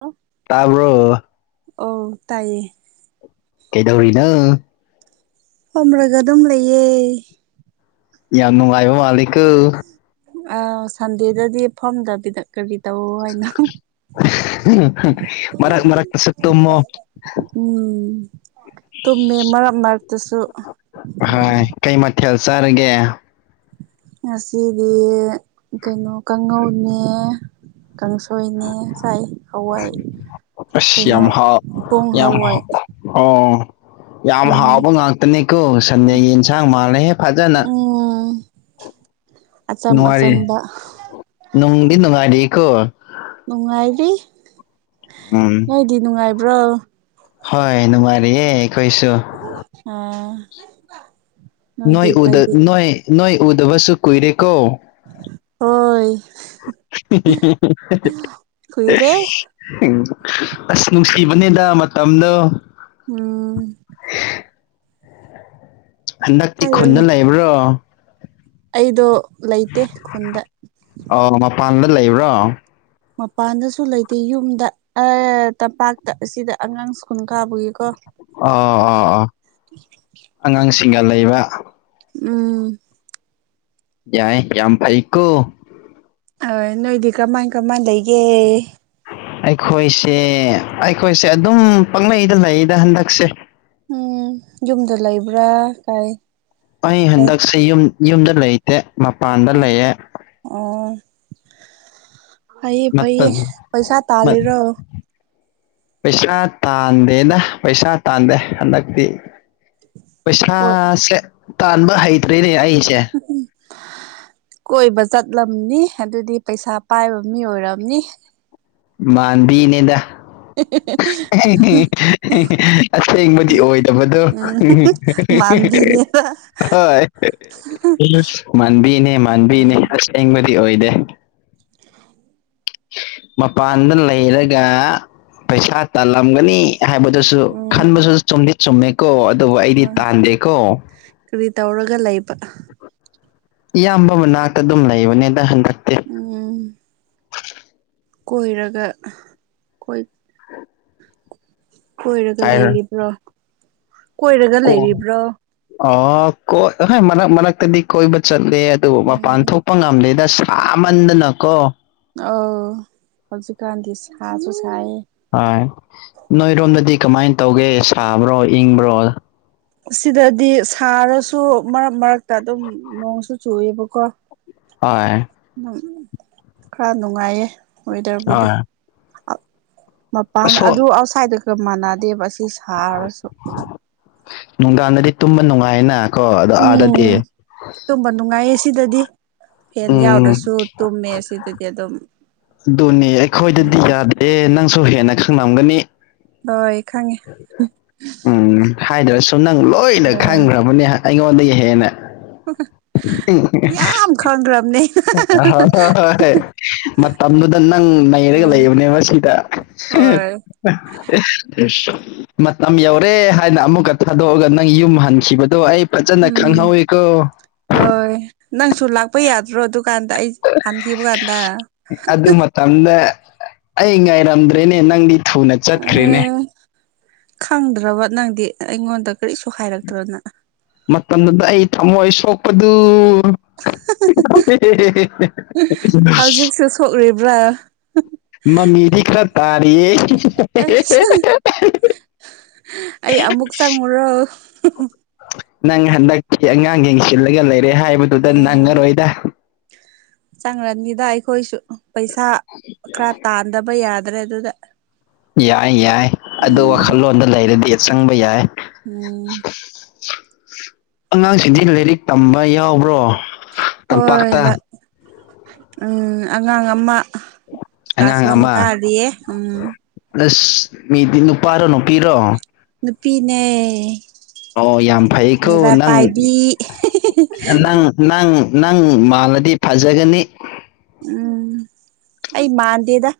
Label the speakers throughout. Speaker 1: ꯑꯣ
Speaker 2: ꯇꯥꯕ꯭ꯔꯣ
Speaker 1: ꯑꯧ ꯇꯥꯏꯌꯦ
Speaker 2: ꯀꯩꯗꯧꯔꯤꯅ
Speaker 1: ꯐꯣꯝꯔꯒ ꯑꯗꯨꯝ ꯂꯩꯌꯦ
Speaker 2: ꯌꯥꯝ ꯅꯨꯡꯉꯥꯏꯕ ꯃꯥꯂꯤꯀꯣ
Speaker 1: ꯑ ꯁꯟꯗꯦꯗꯗꯤꯐꯝꯗ ꯄꯤꯗꯛ ꯀꯔꯤꯗꯕꯨ
Speaker 2: ꯃꯔꯛ ꯃꯔꯒ ꯇ ꯁꯛꯇꯃꯣ
Speaker 1: ꯎꯝ ꯇꯨꯝꯃꯦ ꯃꯔꯛ ꯃꯔꯛꯇꯁꯨ
Speaker 2: ꯍꯣꯏ ꯀꯩ ꯃꯊꯦꯜ ꯆꯥꯔꯒꯦ
Speaker 1: ꯉꯁꯤꯗꯤ ꯀꯩꯅꯣ ꯀꯥꯡꯉꯧꯅꯦ ꯀꯥꯡꯁꯣꯏꯅꯦ ꯆꯥꯏ ꯍꯋꯥꯏ
Speaker 2: ꯑꯁ꯭
Speaker 1: ꯀꯩꯅꯣ
Speaker 2: ꯌꯥꯃ
Speaker 1: ꯄꯨꯡ
Speaker 2: ꯌꯥꯃ
Speaker 1: ꯍꯋꯥꯏ
Speaker 2: ꯑꯣ ꯌꯥꯝ
Speaker 1: ꯎꯝ
Speaker 2: ꯍꯥꯎꯕ ꯉꯥꯛꯇꯅꯤꯀꯣ ꯁꯟꯗꯦꯒꯤ ꯌꯦꯟꯁꯥꯡ ꯃꯥꯜꯂꯦꯍꯦ ꯐꯖꯅ
Speaker 1: ꯎꯝ ꯑꯆꯝ
Speaker 2: ꯅꯨꯡꯉꯥꯏꯔꯤ
Speaker 1: ꯑꯆꯝꯕ
Speaker 2: ꯅꯨꯡꯗꯤ ꯅꯨꯡꯉꯥꯏꯔꯤꯀꯣ
Speaker 1: ꯅꯨꯡꯉꯥꯏꯔꯤ
Speaker 2: ꯎꯝ
Speaker 1: ꯅꯣꯏꯗꯤ ꯅꯨꯡꯉꯥꯏꯕ꯭ꯔꯣ
Speaker 2: ꯍꯣꯏ ꯅꯨꯡꯉꯥꯏꯔꯤꯌꯦ ꯑꯩꯈꯣꯏꯁꯨ
Speaker 1: ꯑꯥ
Speaker 2: ꯅꯣꯏ
Speaker 1: ꯅꯣꯏꯗꯤ
Speaker 2: ꯎꯗ
Speaker 1: ꯀꯔꯤ
Speaker 2: ꯅꯣꯏ ꯅꯣꯏ ꯎꯗꯕꯁꯨ ꯀꯨꯏꯔꯦꯀꯣ
Speaker 1: ꯍꯣꯏ
Speaker 2: [unintelligible]
Speaker 1: ꯀꯨꯏꯔꯦ
Speaker 2: ꯎꯝ ꯑꯁ ꯅꯨꯡꯁꯤꯕꯅꯦꯗ ꯃꯇꯝꯗꯣ
Speaker 1: ꯎꯝ
Speaker 2: ꯍꯟꯗꯛꯇꯤ ꯈꯨꯟꯗ
Speaker 1: ꯍꯥꯏꯔꯛꯎꯅꯦ
Speaker 2: ꯂꯩꯕ꯭ꯔꯣ
Speaker 1: ꯑꯩꯗꯣ ꯂꯩꯇꯦ ꯈꯨꯟꯗ
Speaker 2: ꯑꯣ ꯃꯄꯥꯟꯗ ꯂꯩꯕ꯭ꯔꯣ
Speaker 1: ꯃꯄꯥꯟꯗꯁꯨ ꯂꯩꯇꯦ ꯌꯨꯝꯗ ꯑꯦ ꯇꯝꯄꯥꯛꯇ ꯑꯁꯤꯗ ꯑꯉꯥꯡ ꯁ꯭ꯀꯨꯜ ꯀꯥꯕꯨꯒꯤꯀꯣ
Speaker 2: ꯑꯣ ꯑꯣ ꯑꯣꯥ ꯑꯉꯥꯡꯁꯤꯡꯒ ꯂꯩꯕ
Speaker 1: ꯎꯝ
Speaker 2: ꯌꯥꯏꯌꯦ ꯌꯥꯝ ꯐꯩ ꯀꯣ
Speaker 1: ꯍꯣꯏ ꯅꯣꯏꯗꯤ ꯀꯃꯥꯏ ꯀꯃꯥꯏ ꯂꯩꯒꯦ
Speaker 2: ꯑꯩꯈꯣꯏꯁꯦ ꯑꯩꯈꯣꯏꯁꯦ ꯑꯗꯨꯝ ꯄꯥꯛꯂꯩꯗ ꯂꯩꯗ ꯍꯟꯗꯛꯁꯦ
Speaker 1: ꯎꯝ ꯌꯨꯝꯗ ꯂꯩꯕ꯭ꯔꯥ ꯀꯥꯏ
Speaker 2: ꯑꯩ
Speaker 1: ꯀꯥꯏ
Speaker 2: ꯍꯟꯗꯛꯁꯦ ꯌꯨꯝ ꯌꯨꯝꯗ ꯂꯩꯇꯦ ꯃꯄꯥꯟꯗ ꯂꯩꯑꯦ
Speaker 1: ꯑꯣ ꯐꯩꯌꯦ ꯐꯩꯌꯦ
Speaker 2: ꯃꯇꯝ
Speaker 1: ꯄꯩꯁꯥ
Speaker 2: ꯃꯠ
Speaker 1: ꯇꯥꯜꯂꯤꯔꯣ
Speaker 2: ꯄꯩꯁꯥ ꯇꯥꯟꯗꯦꯅ ꯄꯩꯁꯥ ꯇꯥꯟꯗꯦ ꯍꯟꯗꯛꯇꯤ
Speaker 1: [inaudible]
Speaker 2: ꯄꯩꯁꯥꯁꯦ ꯇꯥꯟꯕ ꯍꯩꯇ꯭ꯔꯦꯅꯦ ꯑꯩꯁꯦ
Speaker 1: [inaudible] ꯀꯣꯏꯕ ꯆꯠꯂꯝꯅꯤ ꯑꯗꯨꯗꯤ ꯄꯩꯁꯥ ꯄꯥꯏꯕ ꯃꯤ ꯑꯣꯏꯔꯝꯅꯤ
Speaker 2: ꯃꯥꯟꯕꯤꯅꯤꯗ
Speaker 1: [unintelligible]
Speaker 2: ꯑꯁꯦꯡꯕꯗꯤ ꯑꯣꯏꯗꯕꯗꯣ
Speaker 1: ꯎꯝ ꯃꯥꯟꯕꯤꯅꯦꯕ
Speaker 2: ꯍꯣꯏ ꯃꯥꯟꯕꯤꯅꯦ ꯃꯥꯟꯕꯤꯅꯦ
Speaker 1: ꯎꯝ
Speaker 2: ꯑꯁꯦꯡꯕꯗꯤ ꯑꯣꯏꯗꯦ ꯃꯄꯥꯟꯗ ꯂꯩꯔꯒ ꯄꯩꯁꯥ ꯇꯥꯜꯂꯝꯒꯅꯤ ꯍꯥꯏꯕꯗꯨꯁꯨ
Speaker 1: ꯎꯝ
Speaker 2: ꯈꯟꯕꯁꯨ ꯆꯨꯝꯗꯤ ꯆꯨꯝꯃꯦꯀꯣ ꯑꯗꯨꯕꯨ ꯑꯩꯗꯤ
Speaker 1: ꯍꯣꯏ
Speaker 2: ꯇꯥꯟꯗꯦꯀꯣ
Speaker 1: ꯀꯔꯤ ꯇꯧꯔꯒ ꯂꯩꯕ
Speaker 2: ꯏꯌꯥꯝꯕ ꯃꯅꯥꯛꯇ ꯑꯗꯨꯝ ꯂꯩꯕꯅꯦꯗ ꯍꯟꯗꯛꯇꯤ
Speaker 1: ꯎꯝ ꯀꯣꯏꯔꯒ ꯀꯣꯏ
Speaker 2: [inaudible]
Speaker 1: ꯀꯣꯏꯔꯒ
Speaker 2: ꯍꯥꯏꯔ
Speaker 1: ꯂꯩꯔꯤꯕ꯭ꯔꯣ ꯀꯣꯏꯔꯒ
Speaker 2: ꯀꯣ
Speaker 1: ꯂꯩꯔꯤꯕ꯭ꯔꯣ
Speaker 2: ꯑꯥ ꯀꯣ ꯑꯍꯥ ꯃꯔꯛ ꯃꯔꯛꯇꯗꯤ ꯀꯣꯏꯕ ꯆꯠꯂꯦ ꯑꯗꯨꯕꯨ ꯃꯄꯥꯟ
Speaker 1: ꯎꯝ
Speaker 2: ꯊꯣꯛꯄ ꯉꯝꯗꯦꯗ ꯁꯥꯃꯟꯗꯅꯀꯣ
Speaker 1: ꯑꯥꯎ ꯍꯧꯖꯤꯛꯀꯥꯟꯗꯤ ꯁꯥꯁꯨ ꯁꯥꯏꯌꯦ
Speaker 2: ꯍꯣꯏ ꯅꯣꯏꯔꯣꯝꯗꯗꯤ ꯀꯃꯥꯏꯅ ꯇꯧꯒꯦ ꯁꯥꯕ꯭ꯔꯣ ꯏꯪꯕ꯭ꯔꯣ
Speaker 1: ꯁꯤꯗꯗꯤ ꯁꯥꯔꯁꯨ ꯃꯔꯛ ꯃꯔꯛꯇ ꯑꯗꯨꯝ ꯅꯣꯡꯁꯨ ꯆꯨꯏꯌꯦꯕꯀꯣ
Speaker 2: ꯍꯣꯏ
Speaker 1: ꯎꯝ ꯈꯔ ꯅꯨꯡꯉꯥꯏꯌꯦ ꯋꯦꯗꯔꯕꯨꯗꯤ
Speaker 2: ꯍꯣꯏ
Speaker 1: ꯃꯄꯥꯟ
Speaker 2: ꯑꯁꯣ
Speaker 1: ꯑꯗꯨ ꯑꯥꯎꯠꯁꯥꯏꯗꯒ ꯃꯥꯟꯅꯗꯦꯕ ꯑꯁꯤ ꯁꯥꯔꯁꯨ
Speaker 2: ꯅꯨꯡꯗꯥꯡꯗꯗꯤ ꯇꯨꯝꯕ ꯅꯨꯡꯉꯥꯏꯌꯦꯅ ꯀꯣ ꯑꯗꯣ ꯑꯥꯗꯗꯤ
Speaker 1: ꯎꯝ ꯇꯨꯝꯕ ꯅꯨꯡꯉꯥꯏꯌꯦ ꯁꯤꯗꯗꯤ ꯐꯦꯟ
Speaker 2: ꯎꯝ
Speaker 1: ꯌꯥꯎꯗ꯭ꯔꯁꯨ ꯇꯨꯝꯃꯦ ꯁꯤꯗꯗꯤ ꯑꯗꯨꯝ
Speaker 2: ꯑꯗꯨꯅꯦ ꯑꯩꯈꯣꯏꯗꯗꯤ
Speaker 1: ꯎꯝ
Speaker 2: ꯌꯥꯗꯦ ꯅꯪꯁꯨ ꯍꯦꯟꯅ ꯈꯪꯂꯝꯒꯅꯤ
Speaker 1: ꯍꯣꯏ ꯈꯪꯉꯦ
Speaker 2: ꯎꯝ ꯍꯥꯏꯗ꯭ꯔꯁꯨ ꯅꯪ ꯂꯣꯏꯅ
Speaker 1: ꯑꯥ
Speaker 2: ꯈꯪꯈ꯭ꯔꯕꯅꯤ ꯑꯩꯉꯣꯟꯗꯩ ꯍꯦꯟꯅ
Speaker 1: ꯌꯥꯝ
Speaker 2: [unintelligible]
Speaker 1: [unintelligible]
Speaker 2: ꯑ ꯍ ꯍꯣꯏ ꯍꯣꯏ ꯃꯇꯝꯗꯨꯗ ꯅꯪ ꯅꯩꯔꯒ ꯂꯩꯕꯅꯦꯕ ꯁꯤꯗ
Speaker 1: ꯍꯣꯢ
Speaker 2: [unintelligible] ꯃꯇꯝ ꯌꯧꯔꯦ ꯍꯥꯏꯅ ꯑꯃꯨꯛꯀ ꯊꯥꯗꯣꯛꯑꯒ ꯅꯪ ꯌꯨꯝ ꯍꯟꯈꯤꯕꯗꯣ ꯑꯩ ꯐꯆꯅ
Speaker 1: ꯎꯝ
Speaker 2: ꯈꯪꯅꯧꯏ ꯀꯣ
Speaker 1: ꯍꯣꯏ ꯅꯪꯁꯨ ꯂꯥꯛꯄ ꯌꯥꯗ꯭ꯔꯣ ꯑꯗꯨꯀꯥꯟꯗ ꯑꯩ ꯍꯟꯈꯤꯕ ꯀꯥꯟꯗ
Speaker 2: ꯇꯜꯂꯦ ꯑꯩ ꯉꯥꯏꯔꯝꯗ꯭ꯔꯦꯅꯦ ꯅꯪꯗꯤ ꯊꯨꯅ ꯆꯠꯈ꯭ꯔꯦꯅꯦ
Speaker 1: ꯑꯦ ꯈꯪꯗ꯭ꯔꯕ ꯅꯪꯗꯤ ꯑꯩꯉꯣꯟꯗ ꯀꯔꯤꯁꯨ ꯍꯥꯏꯔꯛꯇ꯭ꯔꯣꯅ
Speaker 2: ꯃꯇꯝꯗꯨꯗ ꯑꯩ ꯊꯝꯃꯣꯏ ꯁꯣꯛꯄꯗꯨ
Speaker 1: ꯍꯧꯖꯤꯛꯁꯨ
Speaker 2: [unintelligible]
Speaker 1: ꯁꯣꯛꯔꯤꯕ꯭ꯔꯥ
Speaker 2: ꯃꯃꯤꯗꯤ ꯈꯔ ꯇꯥꯔꯤꯌꯦ
Speaker 1: ꯑꯁ ꯑꯩ ꯑꯃꯨꯛ ꯆꯪꯉꯨꯔꯣ
Speaker 2: ꯅꯪ ꯍꯟꯗꯛꯀꯤ ꯑꯉꯥꯡ ꯌꯦꯡꯁꯤꯜꯂꯒ ꯂꯩꯔꯦ ꯍꯥꯏꯕꯗꯨꯗ ꯅꯪꯉꯔꯣꯏꯗ
Speaker 1: ꯆꯪꯔꯅꯤꯗ ꯑꯩꯈꯣꯏꯁꯨ ꯄꯩꯁꯥ ꯈꯔ ꯇꯥꯟꯗꯕ ꯌꯥꯗ꯭ꯔꯦ ꯑꯗꯨꯗ
Speaker 2: ꯌꯥꯏ ꯌꯥꯏ ꯑꯗꯨ
Speaker 1: ꯎꯝ
Speaker 2: ꯋꯥꯈꯜꯂꯣꯟꯗ ꯂꯩꯔꯗꯤ ꯑ ꯆꯪꯕ ꯌꯥꯏ
Speaker 1: ꯎꯝ
Speaker 2: ꯑꯉꯥꯡꯁꯤꯗꯤ ꯂꯥꯏꯔꯤꯛ ꯇꯝꯕ ꯌꯥꯎꯕ꯭ꯔꯣ
Speaker 1: ꯍꯣꯏ
Speaker 2: ꯇꯝꯄꯥꯛꯇ
Speaker 1: ꯂ ꯎꯝ ꯑꯉꯥꯡ ꯑꯃ ꯀꯂꯥꯁ
Speaker 2: ꯑꯉꯥꯡ
Speaker 1: ꯋꯥꯟ
Speaker 2: ꯑꯃ
Speaker 1: ꯀꯥꯔꯤꯌꯦ ꯎꯝ
Speaker 2: ꯑꯁ ꯃꯤꯗꯤ ꯅꯨꯄꯥꯔꯣ ꯅꯨꯄꯤꯔꯣ
Speaker 1: ꯅꯨꯄꯤꯅꯦ
Speaker 2: ꯑꯣ ꯌꯥꯝ ꯐꯩꯀꯣ
Speaker 1: ꯃꯤꯔꯥ
Speaker 2: ꯅꯪ
Speaker 1: ꯄꯥꯏꯕꯤ
Speaker 2: ꯅꯪ ꯅꯪ ꯅꯪ ꯃꯥꯜꯂꯗꯤ ꯐꯖꯒꯅꯤ
Speaker 1: ꯎꯝ ꯑꯩ ꯃꯥꯟꯗꯦꯗ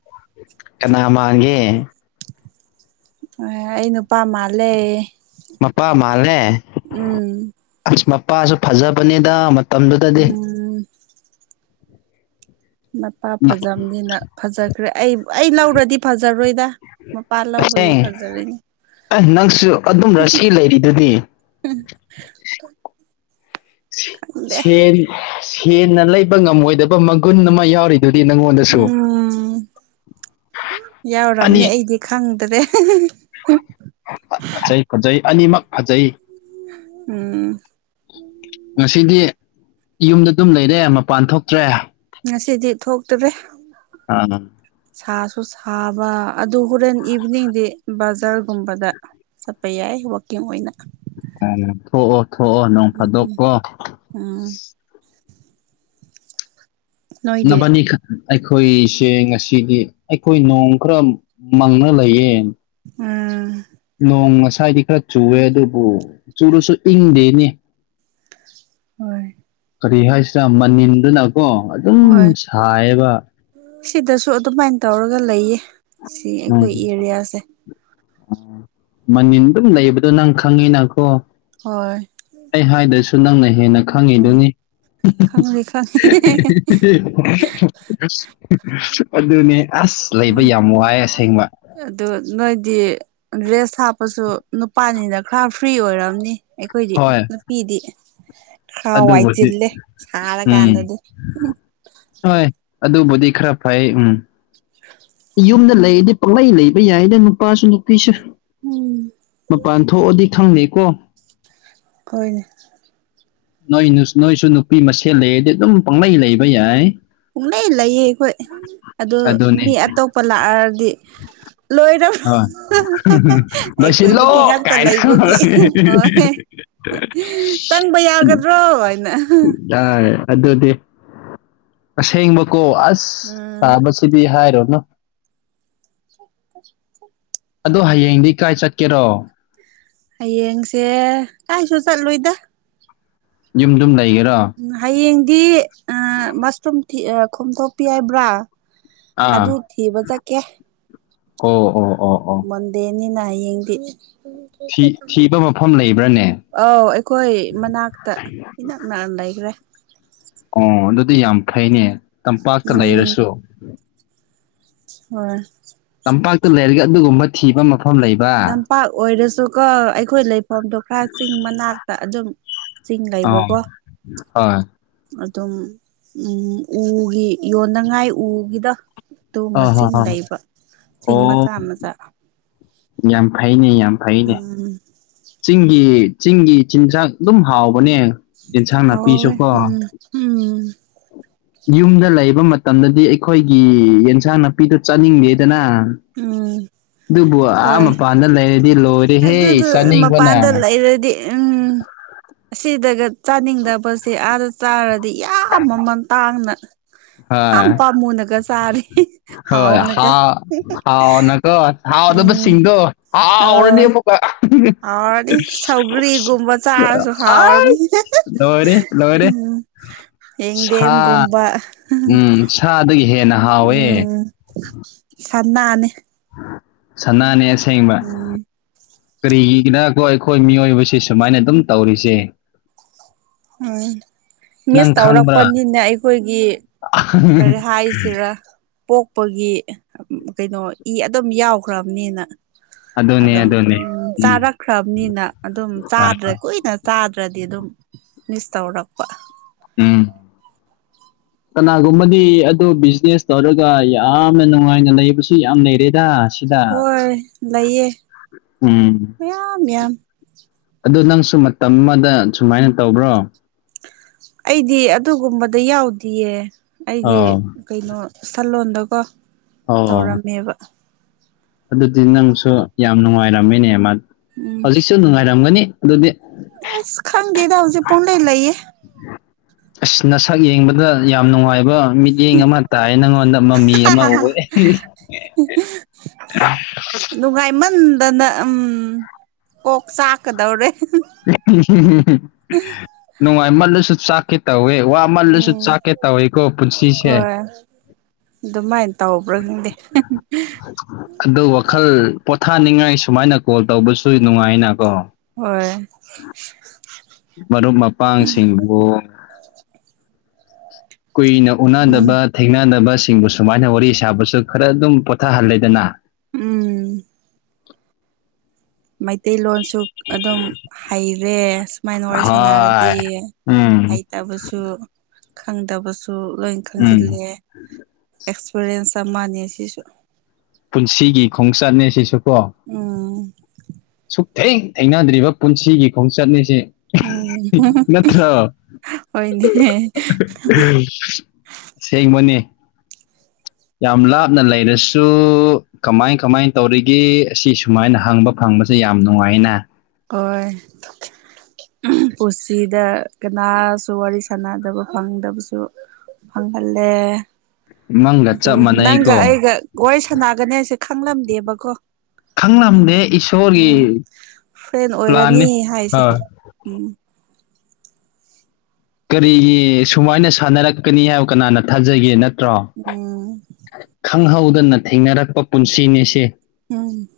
Speaker 2: ꯀꯅꯥ ꯃꯥꯟꯒꯤ
Speaker 1: ꯑꯩ ꯅꯨꯄꯥ ꯃꯥꯜꯂꯦ
Speaker 2: ꯃꯄꯥ ꯃꯥꯂꯦ
Speaker 1: ꯎꯝ
Speaker 2: ꯑꯁ ꯃꯄꯥꯁꯨ ꯐꯖꯕꯅꯤꯗ ꯃꯇꯝꯗꯨꯗꯗꯤ
Speaker 1: ꯎꯝ ꯃꯄꯥ ꯐꯖꯕꯅꯤꯅ ꯐꯖꯈ꯭ꯔꯦ ꯑꯩ ꯑꯩ ꯂꯧꯔꯗꯤ ꯐꯖꯔꯣꯏꯗ ꯃꯄꯥ ꯂꯧꯕꯒꯤ
Speaker 2: ꯇꯁꯦꯡ
Speaker 1: ꯐꯖꯔꯤꯅꯤ
Speaker 2: ꯑ ꯅꯪꯁꯨ ꯑꯗꯨꯝ ꯔꯁꯤ ꯂꯩꯔꯤꯗꯨꯗꯤ
Speaker 1: ꯈꯪꯗꯦ
Speaker 2: ꯁꯦꯟꯅ ꯂꯩꯕ ꯉꯝꯃꯣꯏꯗꯕ ꯃꯒꯨꯟ ꯑꯃ ꯌꯥꯎꯔꯤꯗꯨꯗꯤ ꯅꯪꯉꯣꯟꯗ
Speaker 1: ꯎꯝ
Speaker 2: ꯑꯅꯤ
Speaker 1: ꯌꯥꯎꯔꯝꯅꯦ ꯑꯩꯗꯤ ꯈꯪꯗ꯭ꯔꯦ
Speaker 2: ꯐꯖꯩ ꯐꯖꯩ ꯑꯅꯤꯃꯛ ꯐꯖꯩ
Speaker 1: ꯎꯝ
Speaker 2: ꯉꯁꯤꯗꯤ ꯌꯨꯝꯗ ꯑꯗꯨꯝ ꯂꯩꯔꯦ ꯃꯄꯥꯟ ꯊꯣꯛꯇ꯭ꯔꯦ
Speaker 1: ꯉꯁꯤꯗꯤ ꯊꯣꯛꯇ꯭ꯔꯦ
Speaker 2: ꯑ
Speaker 1: ꯁꯥꯁꯨ ꯁꯥꯕ ꯑꯗꯨ ꯍꯣꯔꯦꯟ ꯏꯚꯤꯅꯤꯡꯗꯤ ꯕꯖꯥꯔꯒꯨꯝꯕꯗ ꯆꯠꯄ ꯌꯥꯏ ꯋꯀꯤꯡ ꯑꯣꯏꯅ
Speaker 2: ꯑ ꯊꯣꯛꯑꯣ ꯊꯣꯛꯑꯣ ꯅꯪꯡ ꯐꯥꯗꯣꯛꯀꯣ
Speaker 1: ꯑꯝ ꯅꯣꯏꯗꯤ
Speaker 2: ꯅꯕꯅꯤ ꯈ ꯑꯩꯈꯣꯏꯁꯦ ꯉꯁꯤꯗꯤ ꯑꯩꯈꯣꯏ ꯅꯣꯡ ꯈꯔ ꯃꯪꯅ ꯂꯩꯌꯦ
Speaker 1: ꯑ
Speaker 2: ꯅꯣꯡ ꯉꯁꯥꯏꯗꯤ ꯈꯔ ꯆꯨꯋꯦ ꯑꯗꯨꯕꯨ ꯆꯨꯔꯁꯨ ꯏꯪꯗꯦꯅꯤ
Speaker 1: ꯍꯣꯏ
Speaker 2: ꯀꯔꯤ ꯍꯥꯏꯁꯤꯔ ꯃꯅꯤꯝꯗꯨꯅꯀꯣ ꯑꯗꯨꯝ
Speaker 1: ꯍꯣꯏ
Speaker 2: ꯁꯥꯏꯌꯦꯕ
Speaker 1: ꯁꯤꯗꯁꯨ ꯑꯗꯨꯃꯥꯏꯅ ꯇꯧꯔꯒ ꯂꯩꯌꯦ ꯁꯤ ꯑꯩꯈꯣꯏ ꯑꯦꯔꯤꯌꯥꯁꯦ
Speaker 2: ꯎꯝ ꯃꯅꯤꯟ ꯑꯗꯨꯝ ꯂꯩꯕꯗꯣ ꯅꯪ ꯈꯪꯉꯤꯅꯀꯣ
Speaker 1: ꯍꯣꯏ
Speaker 2: ꯑꯩ ꯍꯥꯏꯗꯁꯨ ꯅꯪꯅ ꯍꯦꯟꯅ
Speaker 1: ꯎꯝ
Speaker 2: ꯈꯪꯉꯤꯗꯨꯅꯤ
Speaker 1: ꯈꯪꯉꯦ ꯈꯪꯉꯦ
Speaker 2: [unintelligible] ꯑꯗꯨꯅꯦ ꯑꯁ ꯂꯩꯕ
Speaker 1: ꯎꯝ
Speaker 2: ꯌꯥꯝ ꯋꯥꯏ ꯑꯁ
Speaker 1: ꯑꯗꯨ ꯅꯣꯏꯗꯤ ꯔꯦꯁ ꯍꯥꯞꯄꯁꯨ ꯅꯨꯄꯥꯅꯤꯅ ꯈꯔ ꯐ꯭ꯔꯤ ꯑꯣꯏꯔꯝꯅꯤ ꯑꯩꯈꯣꯏꯗꯤ
Speaker 2: ꯍꯣꯏ
Speaker 1: ꯅꯨꯄꯤꯗꯤ ꯈꯔ ꯋꯥꯏ
Speaker 2: ꯑꯗꯨꯕꯨꯗꯤ
Speaker 1: ꯆꯤꯜꯂꯦ
Speaker 2: ꯎꯝ
Speaker 1: ꯁꯥꯔꯀꯥꯟꯗꯗꯤ
Speaker 2: ꯍꯣꯏ ꯑꯗꯨꯕꯨꯗꯤ ꯈꯔ ꯐꯩ ꯎꯝ
Speaker 1: [unintelligible]
Speaker 2: ꯌꯨꯝꯗ ꯂꯩꯗꯤ ꯄꯥꯛꯂꯩ ꯂꯩꯕ ꯌꯥꯏꯗ ꯅꯨꯄꯥꯁꯨ ꯅꯨꯄꯤꯁꯨ
Speaker 1: ꯎꯝ
Speaker 2: ꯃꯄꯥꯟ ꯊꯣꯛꯑꯗꯤ ꯈꯪꯅꯩꯀꯣ
Speaker 1: ꯍꯣꯏꯅꯦ
Speaker 2: ꯅꯣꯏ ꯅꯣꯏꯁꯨ ꯅꯨꯄꯤ ꯃꯁꯦꯜ ꯂꯩꯗꯤ ꯑꯗꯨꯝ ꯄꯪꯂꯩ ꯂꯩꯕ ꯌꯥꯏ
Speaker 1: ꯄꯨꯡꯂꯩ ꯂꯩꯌꯦ ꯑꯩꯈꯣꯏ ꯑꯗꯨ
Speaker 2: ꯑꯗꯨꯅꯦ
Speaker 1: ꯃꯤ ꯑꯇꯣꯞꯄ ꯂꯥꯛꯑꯔꯗꯤ ꯂꯣꯏꯔꯕꯣ
Speaker 2: ꯍꯣꯏ
Speaker 1: [unintelligible] ꯑꯩꯈꯣꯏ
Speaker 2: ꯂꯣꯏꯁꯤꯜꯂꯣ
Speaker 1: ꯅꯨꯄꯤ ꯉꯥꯛꯇ
Speaker 2: ꯀꯥꯏꯅ
Speaker 1: ꯂꯩꯕꯒꯤ ꯍꯣꯏ
Speaker 2: [unintelligible]
Speaker 1: ꯒꯥꯗ꯭ꯔꯣ ꯍꯥꯏꯅ
Speaker 2: ꯑ ꯑꯗꯨꯗꯤ ꯑꯁꯦꯡꯕꯀꯣ ꯑꯁ
Speaker 1: ꯎꯝ
Speaker 2: ꯆꯥꯕ ꯁꯤꯗꯤ ꯍꯥꯏꯔꯣꯅ‌ꯣ
Speaker 1: [unintelligible]
Speaker 2: ꯑꯗꯨ ꯍꯌꯦꯡꯗꯤ ꯀꯥꯏ ꯆꯥꯠꯀꯦꯔꯣ
Speaker 1: ꯍꯌꯦꯡꯁꯦ ꯀꯥꯏꯁꯨ ꯆꯠꯂꯣꯏꯗ
Speaker 2: ꯌꯨꯝ ꯗꯨꯝ ꯂꯩꯒꯦꯔꯣ
Speaker 1: ꯍꯌꯦꯡꯗꯤ ꯃꯁꯔꯨꯝ ꯈꯣꯝꯗꯣꯛꯄꯤ ꯍꯥꯏꯕ꯭ꯔꯥ ꯑꯗꯨ ꯊꯤꯕ ꯆꯠꯀꯦ
Speaker 2: ꯎ ꯎ ꯑꯣ ꯑꯣ
Speaker 1: ꯃꯣꯟꯗꯦꯅꯤꯅ ꯍꯥꯌ‌ꯦꯡꯗꯤ
Speaker 2: ꯊꯤ
Speaker 1: [unintelligible]
Speaker 2: ꯊꯤꯕ ꯃꯐꯝ ꯂꯩꯕ꯭ꯔꯥꯅꯦ
Speaker 1: ꯑꯥꯎ ꯑꯩꯈꯣꯏ ꯃꯅꯥꯛ [unintelligible] ꯏꯅꯛ ꯅꯥꯟꯗꯥ ꯂꯩꯈ꯭ꯔꯦ
Speaker 2: ꯑꯣ ꯑꯗꯨꯗꯤ ꯌꯥꯝ ꯐꯩꯅꯦ ꯇꯝꯄꯥꯛꯇ ꯂꯩꯔꯁꯨ
Speaker 1: ꯍ‌ꯣꯏ
Speaker 2: ꯇꯝꯄꯥꯛꯇ ꯂꯩꯔꯒ ꯑꯗꯨꯒꯨꯝꯕ ꯊꯤꯕ ꯃꯐꯝ ꯂꯩꯕ
Speaker 1: ꯆꯝꯄꯥꯛ ꯑꯣꯏꯔꯁꯨꯀꯣ ꯑꯩꯈꯣꯏ ꯂꯩꯐꯝꯗꯨꯣ ꯈꯥ ꯆꯤꯡ ꯃꯅꯥꯛꯇ ꯑꯗꯨꯝ ꯆꯤꯡ
Speaker 2: ꯑꯥ
Speaker 1: ꯂꯩꯕꯀꯣ
Speaker 2: ꯍꯣꯏ
Speaker 1: ꯑꯗꯨꯝ ꯎꯝ ꯎꯒꯤ ꯌꯣꯟꯅꯉꯥꯏ ꯎꯒꯤꯗ ꯇꯨ ꯃ
Speaker 2: ꯑꯥ ꯍꯣꯏ
Speaker 1: ꯁꯤꯡ
Speaker 2: ꯍꯣꯏ
Speaker 1: ꯂꯩꯕ ꯆꯤꯡ
Speaker 2: ꯑꯣ
Speaker 1: ꯃꯆꯥ ꯃꯆꯥ
Speaker 2: ꯌꯥꯝ ꯐꯩꯅꯦ ꯌꯥꯝ ꯐꯩꯅꯦ
Speaker 1: ꯎꯝ
Speaker 2: ꯆꯤꯡꯒꯤ ꯆꯤꯡꯒꯤ ꯆꯤꯟꯖꯥꯛ ꯑꯗꯨꯝ ꯍꯥꯎꯕꯅꯦ ꯏꯟꯁꯥꯡ
Speaker 1: ꯍꯥꯎꯋꯦ
Speaker 2: ꯅꯥꯄꯤꯁꯨꯀꯣ
Speaker 1: ꯎꯝ ꯎꯝ
Speaker 2: ꯌꯨꯝꯗ ꯂꯩꯕ ꯃꯇꯝꯗꯗꯤ ꯑꯩꯈꯣꯏꯒꯤ ꯌ‌ꯦꯟꯁꯥꯡ ꯅꯥꯄꯤꯗꯣ ꯆꯠꯅꯤꯡꯗꯦꯗꯅ
Speaker 1: ꯎꯝ ꯍꯣꯏ
Speaker 2: ꯃꯄꯥꯟꯗ ꯂꯩꯔꯗꯤ ꯂꯣꯏꯔꯦꯍꯦ
Speaker 1: ꯑꯗꯨꯗꯨ
Speaker 2: ꯆꯥꯅꯤꯡꯕꯅ
Speaker 1: ꯃꯄꯥꯟꯗ ꯂꯩꯔꯗꯤ ꯑꯪ ꯑꯁꯤꯗꯒ ꯆꯥꯅꯤꯡꯗꯕꯁꯦ ꯑꯥꯗ ꯆꯥꯔꯗꯤ ꯌꯥꯝ ꯃꯃꯜ ꯇꯥꯡꯅ
Speaker 2: ꯍꯣꯏ
Speaker 1: ꯌꯥꯝ ꯄꯃꯨꯅꯀ ꯆꯔꯤ [unintelligible]
Speaker 2: ꯍꯣꯏ
Speaker 1: ꯍꯥꯎꯅꯀ
Speaker 2: ꯍꯥꯎ ꯅꯒꯣ ꯍꯥꯎꯗꯕ
Speaker 1: ꯎꯝ
Speaker 2: ꯁꯤꯡꯗ‌ꯣ
Speaker 1: ꯑꯣ
Speaker 2: ꯍꯥꯎꯔꯅ‌ꯦꯕ
Speaker 1: ꯍꯥꯎꯔꯅꯤ ꯁꯧꯒ꯭ꯔꯤꯒꯨꯝꯕ ꯆꯥꯔꯁꯨ
Speaker 2: ꯑꯁ
Speaker 1: ꯍꯥꯎꯔꯅꯤ
Speaker 2: ꯂꯣꯏꯔꯦ ꯂꯣꯏꯔꯦ
Speaker 1: [unintelligible] ꯌꯦꯡꯗꯦꯝ
Speaker 2: ꯁꯥ
Speaker 1: ꯒꯨꯝꯕ [unintelligible]
Speaker 2: ꯎꯝ ꯁꯥꯗꯒꯤ ꯍꯦꯟꯅ ꯍꯥꯎꯋꯦ
Speaker 1: ꯎꯝ ꯁꯥꯟꯅꯥꯅꯦ
Speaker 2: ꯁꯅꯥꯅꯦ ꯑꯁꯦꯡꯕ
Speaker 1: ꯎꯝ
Speaker 2: ꯀꯔꯤꯒꯤꯏꯅꯀꯣ ꯑꯩꯈꯣꯏ ꯃꯤꯑꯣꯏꯕꯕꯁꯦ ꯁꯨꯃꯥꯏꯅ ꯑꯗꯨꯝ ꯇꯧꯔꯤꯁꯦ
Speaker 1: ꯎꯝ ꯃꯤꯁ
Speaker 2: ꯅꯪ ꯈꯪꯕ꯭ꯔꯥ
Speaker 1: ꯇꯧꯔꯛꯄꯅꯤꯅ ꯑꯩꯈꯣꯏꯒꯤ ꯀꯔꯤ ꯍꯥꯏꯁꯤꯔꯥ ꯄꯣꯛꯄꯒꯤ ꯀꯩꯅꯣ ꯏ ꯑꯗꯨꯝ ꯌꯥꯎꯈ꯭ꯔꯕꯅꯤꯅ
Speaker 2: ꯑꯗꯨꯅꯦ
Speaker 1: ꯑꯗꯨꯝ
Speaker 2: ꯑꯗꯨꯅꯦ
Speaker 1: ꯎꯝ ꯆꯥꯔꯛꯈ꯭ꯔꯕꯅꯤꯅ ꯑꯗꯨꯝ
Speaker 2: ꯑ
Speaker 1: ꯆꯥꯗ꯭ꯔꯦ ꯀꯨꯏꯅ ꯆꯥꯗ꯭ꯔꯗꯤ ꯑꯗꯨꯝ ꯃꯤꯁ ꯇꯧꯔꯛꯄ
Speaker 2: ꯎꯝ
Speaker 1: [inaudible]
Speaker 2: ꯀꯅꯥꯒꯨꯝꯕꯗꯤ ꯑꯗꯨ ꯕꯤꯖꯤꯅꯦꯁ ꯇꯧꯔꯒ ꯌꯥꯝꯅ ꯅꯨꯡꯉꯥꯏꯅ ꯂꯩꯕꯁꯨ ꯌꯥꯝ ꯂꯩꯔꯦꯗ ꯁꯤꯗ
Speaker 1: ꯍꯣꯏ ꯂꯩꯌꯦ
Speaker 2: ꯎꯝ
Speaker 1: ꯃꯌꯥꯝ ꯃꯌꯥꯝ
Speaker 2: ꯑꯗꯨ ꯅꯪꯁꯨ ꯃꯇꯝ ꯑꯃꯗ ꯁꯨꯃꯥꯏꯅ ꯇꯧꯕ꯭ꯔꯣ
Speaker 1: ꯑꯩꯗꯤ ꯑꯗꯨꯒꯨꯝꯕꯗ ꯌꯥꯎꯗꯤꯌꯦ ꯑꯩꯗꯤ
Speaker 2: ꯑꯣ
Speaker 1: ꯀꯩꯅꯣ ꯁꯜꯂꯣꯟꯗꯀꯣ
Speaker 2: ꯑꯣ
Speaker 1: ꯇꯧꯔꯝꯃꯦꯕ
Speaker 2: ꯑꯗꯨꯗꯤ ꯅꯪꯁꯨ ꯌꯥꯝ ꯅꯨꯡꯉꯥꯏꯔꯝꯃꯦꯅꯦ ꯃꯥ
Speaker 1: ꯎꯝ
Speaker 2: ꯍꯧꯖꯤꯛꯁꯨ ꯅꯨꯡꯉꯥꯏꯔꯝꯒꯅꯤ ꯑꯗꯨꯗꯤ
Speaker 1: ꯑꯁ ꯈꯪꯗꯦꯗ ꯍꯧꯖꯤꯛ ꯄꯨꯡꯂꯩ ꯂꯩꯌꯦ
Speaker 2: ꯑꯁ ꯅꯁꯛ ꯌꯦꯡꯕꯗ ꯌꯥꯝ ꯅꯨꯡꯉꯥꯏꯕ ꯃꯤꯠ ꯌꯦꯡ ꯑꯃ ꯇꯥꯏ ꯅꯪꯉꯣꯟꯗ ꯃꯃꯤ ꯑꯃ ꯎꯋꯦ
Speaker 1: ꯅꯨꯡꯉꯥꯏꯃꯟꯗꯅ ꯎꯝ ꯀꯣꯛ ꯆꯥꯛꯀꯗꯧꯔꯦ
Speaker 2: ꯅꯨꯡꯉꯥꯏꯃꯜꯂꯁꯨ ꯆꯥꯛꯀꯦ ꯇꯧꯋꯦ ꯋꯥ ꯃꯜꯂꯁꯨ
Speaker 1: ꯎꯝ
Speaker 2: ꯆꯥꯛꯀꯦ ꯇꯧꯋꯤꯀꯣ ꯄꯨꯟꯁꯤꯁꯦ
Speaker 1: ꯍꯣꯏ ꯑꯗꯨꯃꯥꯏꯅ ꯇꯧꯕ꯭ꯔꯥ ꯈꯪꯗꯦ
Speaker 2: ꯑꯗꯨ ꯋꯥꯈꯜ ꯄꯣꯊꯥꯅꯤꯡꯉꯥꯏ ꯁꯨꯃꯥꯏꯅ ꯀꯣꯜ ꯇꯧꯕꯁꯨ ꯅꯨꯡꯉꯥꯏꯅꯥꯀꯣ
Speaker 1: ꯍꯣꯏ [unintelligible]
Speaker 2: ꯃꯔꯨꯞ ꯃꯄꯥꯡꯁꯤꯡꯕꯨ ꯀꯨꯏꯅ
Speaker 1: ꯎꯝ
Speaker 2: ꯎꯅꯗꯕ ꯊꯦꯡꯅꯗꯕꯁꯤꯡꯕꯨ ꯁꯨꯃꯥꯏꯅ ꯋꯥꯔꯤ ꯁꯥꯕꯁꯨ ꯈꯔ ꯑꯗꯨꯝ ꯄꯣꯊꯥꯍꯜꯂꯦꯗꯅ
Speaker 1: ꯎꯝ ꯃꯩꯇꯩꯂꯣꯟꯁꯨ ꯑꯗꯨꯝ ꯍꯩꯔꯦꯁ ꯃꯥꯏꯅ ꯋꯥꯔꯤ ꯁꯅꯥꯔꯗꯤ
Speaker 2: ꯍꯣꯏ ꯎꯝ
Speaker 1: [unintelligible] ꯇꯕꯁꯨ ꯈꯪꯗꯕꯁꯨ ꯂꯣꯏ
Speaker 2: ꯎꯝ
Speaker 1: ꯈꯪꯖꯤꯜꯂꯦ ꯑꯦꯛꯁꯄꯔꯤꯌꯦꯟꯁ ꯑꯃꯅꯤ ꯁꯤꯁꯨ
Speaker 2: ꯄꯨꯟꯁꯤꯒꯤ ꯈꯣꯡꯆꯠꯅꯦ ꯁꯤꯁꯨ ꯀꯣ
Speaker 1: ꯎꯝ
Speaker 2: ꯁꯨꯛꯊꯦꯡ ꯊꯦꯡꯅꯗ꯭ꯔꯤꯕ ꯄꯨꯟꯁꯤꯒꯤ ꯈꯣꯡꯆꯠꯅꯦꯁꯦ
Speaker 1: ꯎꯝ
Speaker 2: ꯅꯠꯇ꯭ꯔꫭ
Speaker 1: ꯍꯣꯏꯅꯦ
Speaker 2: ꯁꯦꯡꯕꯅꯦ ꯌꯥꯝ ꯂꯥꯞꯅ ꯂꯩꯔꯁꯨ ꯀꯃꯥꯏ ꯀꯃꯥꯏꯅ ꯇꯧꯔꯤꯒꯦ ꯁꯤ ꯁꯨꯃꯥꯏꯅ ꯍꯪꯕ ꯐꯪꯕꯁꯦ ꯌꯥꯝ ꯅꯨꯡꯉꯥꯏꯅ
Speaker 1: ꯍꯣꯏ ꯄꯨꯟꯁꯤꯗ ꯀꯅꯥꯁꯨ ꯋꯥꯔꯤ ꯁꯥꯟꯅꯗꯕ ꯐꯪꯗꯕꯁꯨ ꯐꯪꯍꯜꯂꯦ
Speaker 2: ꯅꯪꯒ
Speaker 1: ꯑꯗꯨ
Speaker 2: ꯆꯞ
Speaker 1: ꯅꯪꯒ
Speaker 2: ꯃꯥꯟꯅꯩꯀꯣ
Speaker 1: ꯑꯩꯒ ꯋꯥꯔꯤ ꯁꯥꯟꯅꯒꯅꯦꯁꯦ ꯈꯪꯂꯝꯗꯦꯕꯀꯣ
Speaker 2: ꯈꯪꯂꯝꯗꯦ ꯏꯁꯣꯔꯒꯤ
Speaker 1: ꯎꯝ ꯐ꯭ꯔꯦꯟ
Speaker 2: ꯄ꯭ꯂꯥꯟꯅꯤ
Speaker 1: ꯑꯣꯏꯔꯅꯤ ꯍꯥꯏꯁꯦ
Speaker 2: ꯍꯣꯏ,
Speaker 1: ꯎꯝ
Speaker 2: ꯀꯔꯤꯒꯤ ꯁꯨꯃꯥꯏꯅ ꯁꯥꯟꯅꯔꯛꯀꯅꯤ ꯍꯥꯏꯕ ꯀꯅꯥꯅ ꯊꯥꯖꯒꯦ ꯅꯠꯇ꯭ꯔꯣ
Speaker 1: ꯎꯝ
Speaker 2: ꯈꯪꯍꯧꯗꯅ ꯊꯦꯡꯅꯔꯛꯄ ꯄꯨꯟꯁꯤꯅꯦꯁꯦ
Speaker 1: ꯎꯝ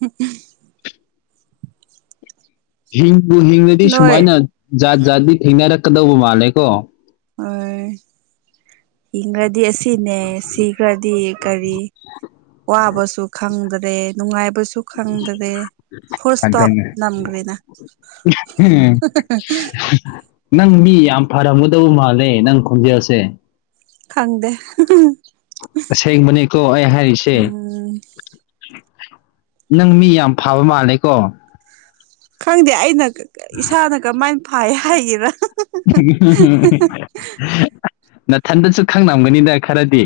Speaker 2: ꯍꯤꯡꯕꯨ ꯍꯤꯡꯉꯗꯤ
Speaker 1: ꯅꯣꯏ
Speaker 2: ꯁꯨꯃꯥꯏꯅ ꯖꯥꯠ ꯖꯥꯠꯇꯤ ꯊꯦꯡꯅꯔꯛꯀꯗꯧꯕ ꯃꯥꯜꯂꯦꯀꯣ
Speaker 1: ꯍꯣꯢ ꯏꯪꯔꯗꯤ ꯁꯤꯅꯦ ꯁꯤꯈ꯭ꯔꯗꯤ ꯀꯔꯤ ꯋꯥꯕꯁꯨ ꯈꯪꯗ꯭ꯔꯦ ꯅꯨꯡꯉꯥꯏꯕꯁꯨ ꯁꯨ ꯈꯪꯗ꯭ꯔꯦ ꯐꯣꯔꯁ ꯏꯁꯇꯣꯞ
Speaker 2: ꯑꯗꯨꯅꯦ
Speaker 1: ꯅꯝꯈ꯭ꯔꯦꯅ
Speaker 2: ꯎꯝ [unintelligible] ꯅꯪ ꯃꯤ ꯌꯥꯝ ꯐꯔꯝꯒꯗꯧꯕ ꯃꯥꯜꯂꯦ ꯅꯪ ꯈꯣꯟꯖꯦꯜꯁꯦ
Speaker 1: ꯈꯪꯗꯦ
Speaker 2: ꯇꯁꯦꯡꯕꯅꯦꯀꯣ ꯑꯩ ꯍꯥꯏꯔꯤꯁꯦ
Speaker 1: ꯎꯝ
Speaker 2: ꯅꯪ ꯃꯤ ꯌꯥꯝ ꯐꯕ ꯃꯥꯜꯂꯦ ꯀꯣ
Speaker 1: ꯈꯪꯗꯦ ꯑꯩꯅ ꯏꯁꯥꯅ ꯀꯃꯥꯏꯅ ꯐꯥꯏ ꯍꯥꯏꯒꯦꯔꯥ
Speaker 2: ꯅꯊꯟꯗꯁꯨ ꯈꯪ ꯅꯝꯒꯅꯤꯗ ꯈꯔꯗꯤ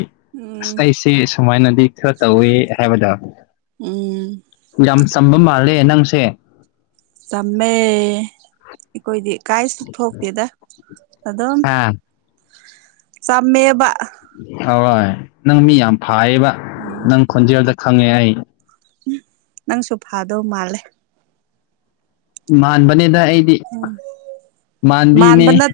Speaker 2: ꯑꯁ
Speaker 1: ꯎꯝ
Speaker 2: ꯑꯩꯁꯦ ꯁꯤ ꯁꯨꯃꯥꯏꯅꯗꯤ ꯈꯔ ꯇꯧꯋꯦ ꯍꯥꯏꯕꯗꯣ
Speaker 1: ꯎꯝ
Speaker 2: ꯌꯥꯝ ꯆꯝꯕ ꯃꯥꯜꯂꯦ ꯅꯪꯁꯦ
Speaker 1: ꯆꯥꯝꯃꯦ ꯑꯩꯈꯣꯏꯗꯤ ꯀꯥꯏꯁꯨ ꯊꯣꯛꯇꯦꯗ ꯑꯗꯨꯝ
Speaker 2: ꯑ
Speaker 1: ꯆꯥꯝꯃꯦꯕ
Speaker 2: ꯍꯣꯏ ꯅꯪ ꯃꯤ ꯌꯥꯝ ꯐꯩꯌꯦꯕ
Speaker 1: ꯎꯝ
Speaker 2: ꯅꯪ ꯈꯣꯟꯖꯦꯜꯗ ꯈꯪꯉꯦ ꯑꯩ
Speaker 1: ꯅꯪꯁꯨ ꯐꯥꯗꯧ ꯃꯥꯜꯂꯦ
Speaker 2: ꯃꯥꯟꯕꯅꯦꯗ ꯑꯩꯗꯤ
Speaker 1: ꯎꯝ
Speaker 2: ꯃꯥꯟꯕꯤꯅꯦ
Speaker 1: ꯃꯥꯟꯕ ꯅꯠ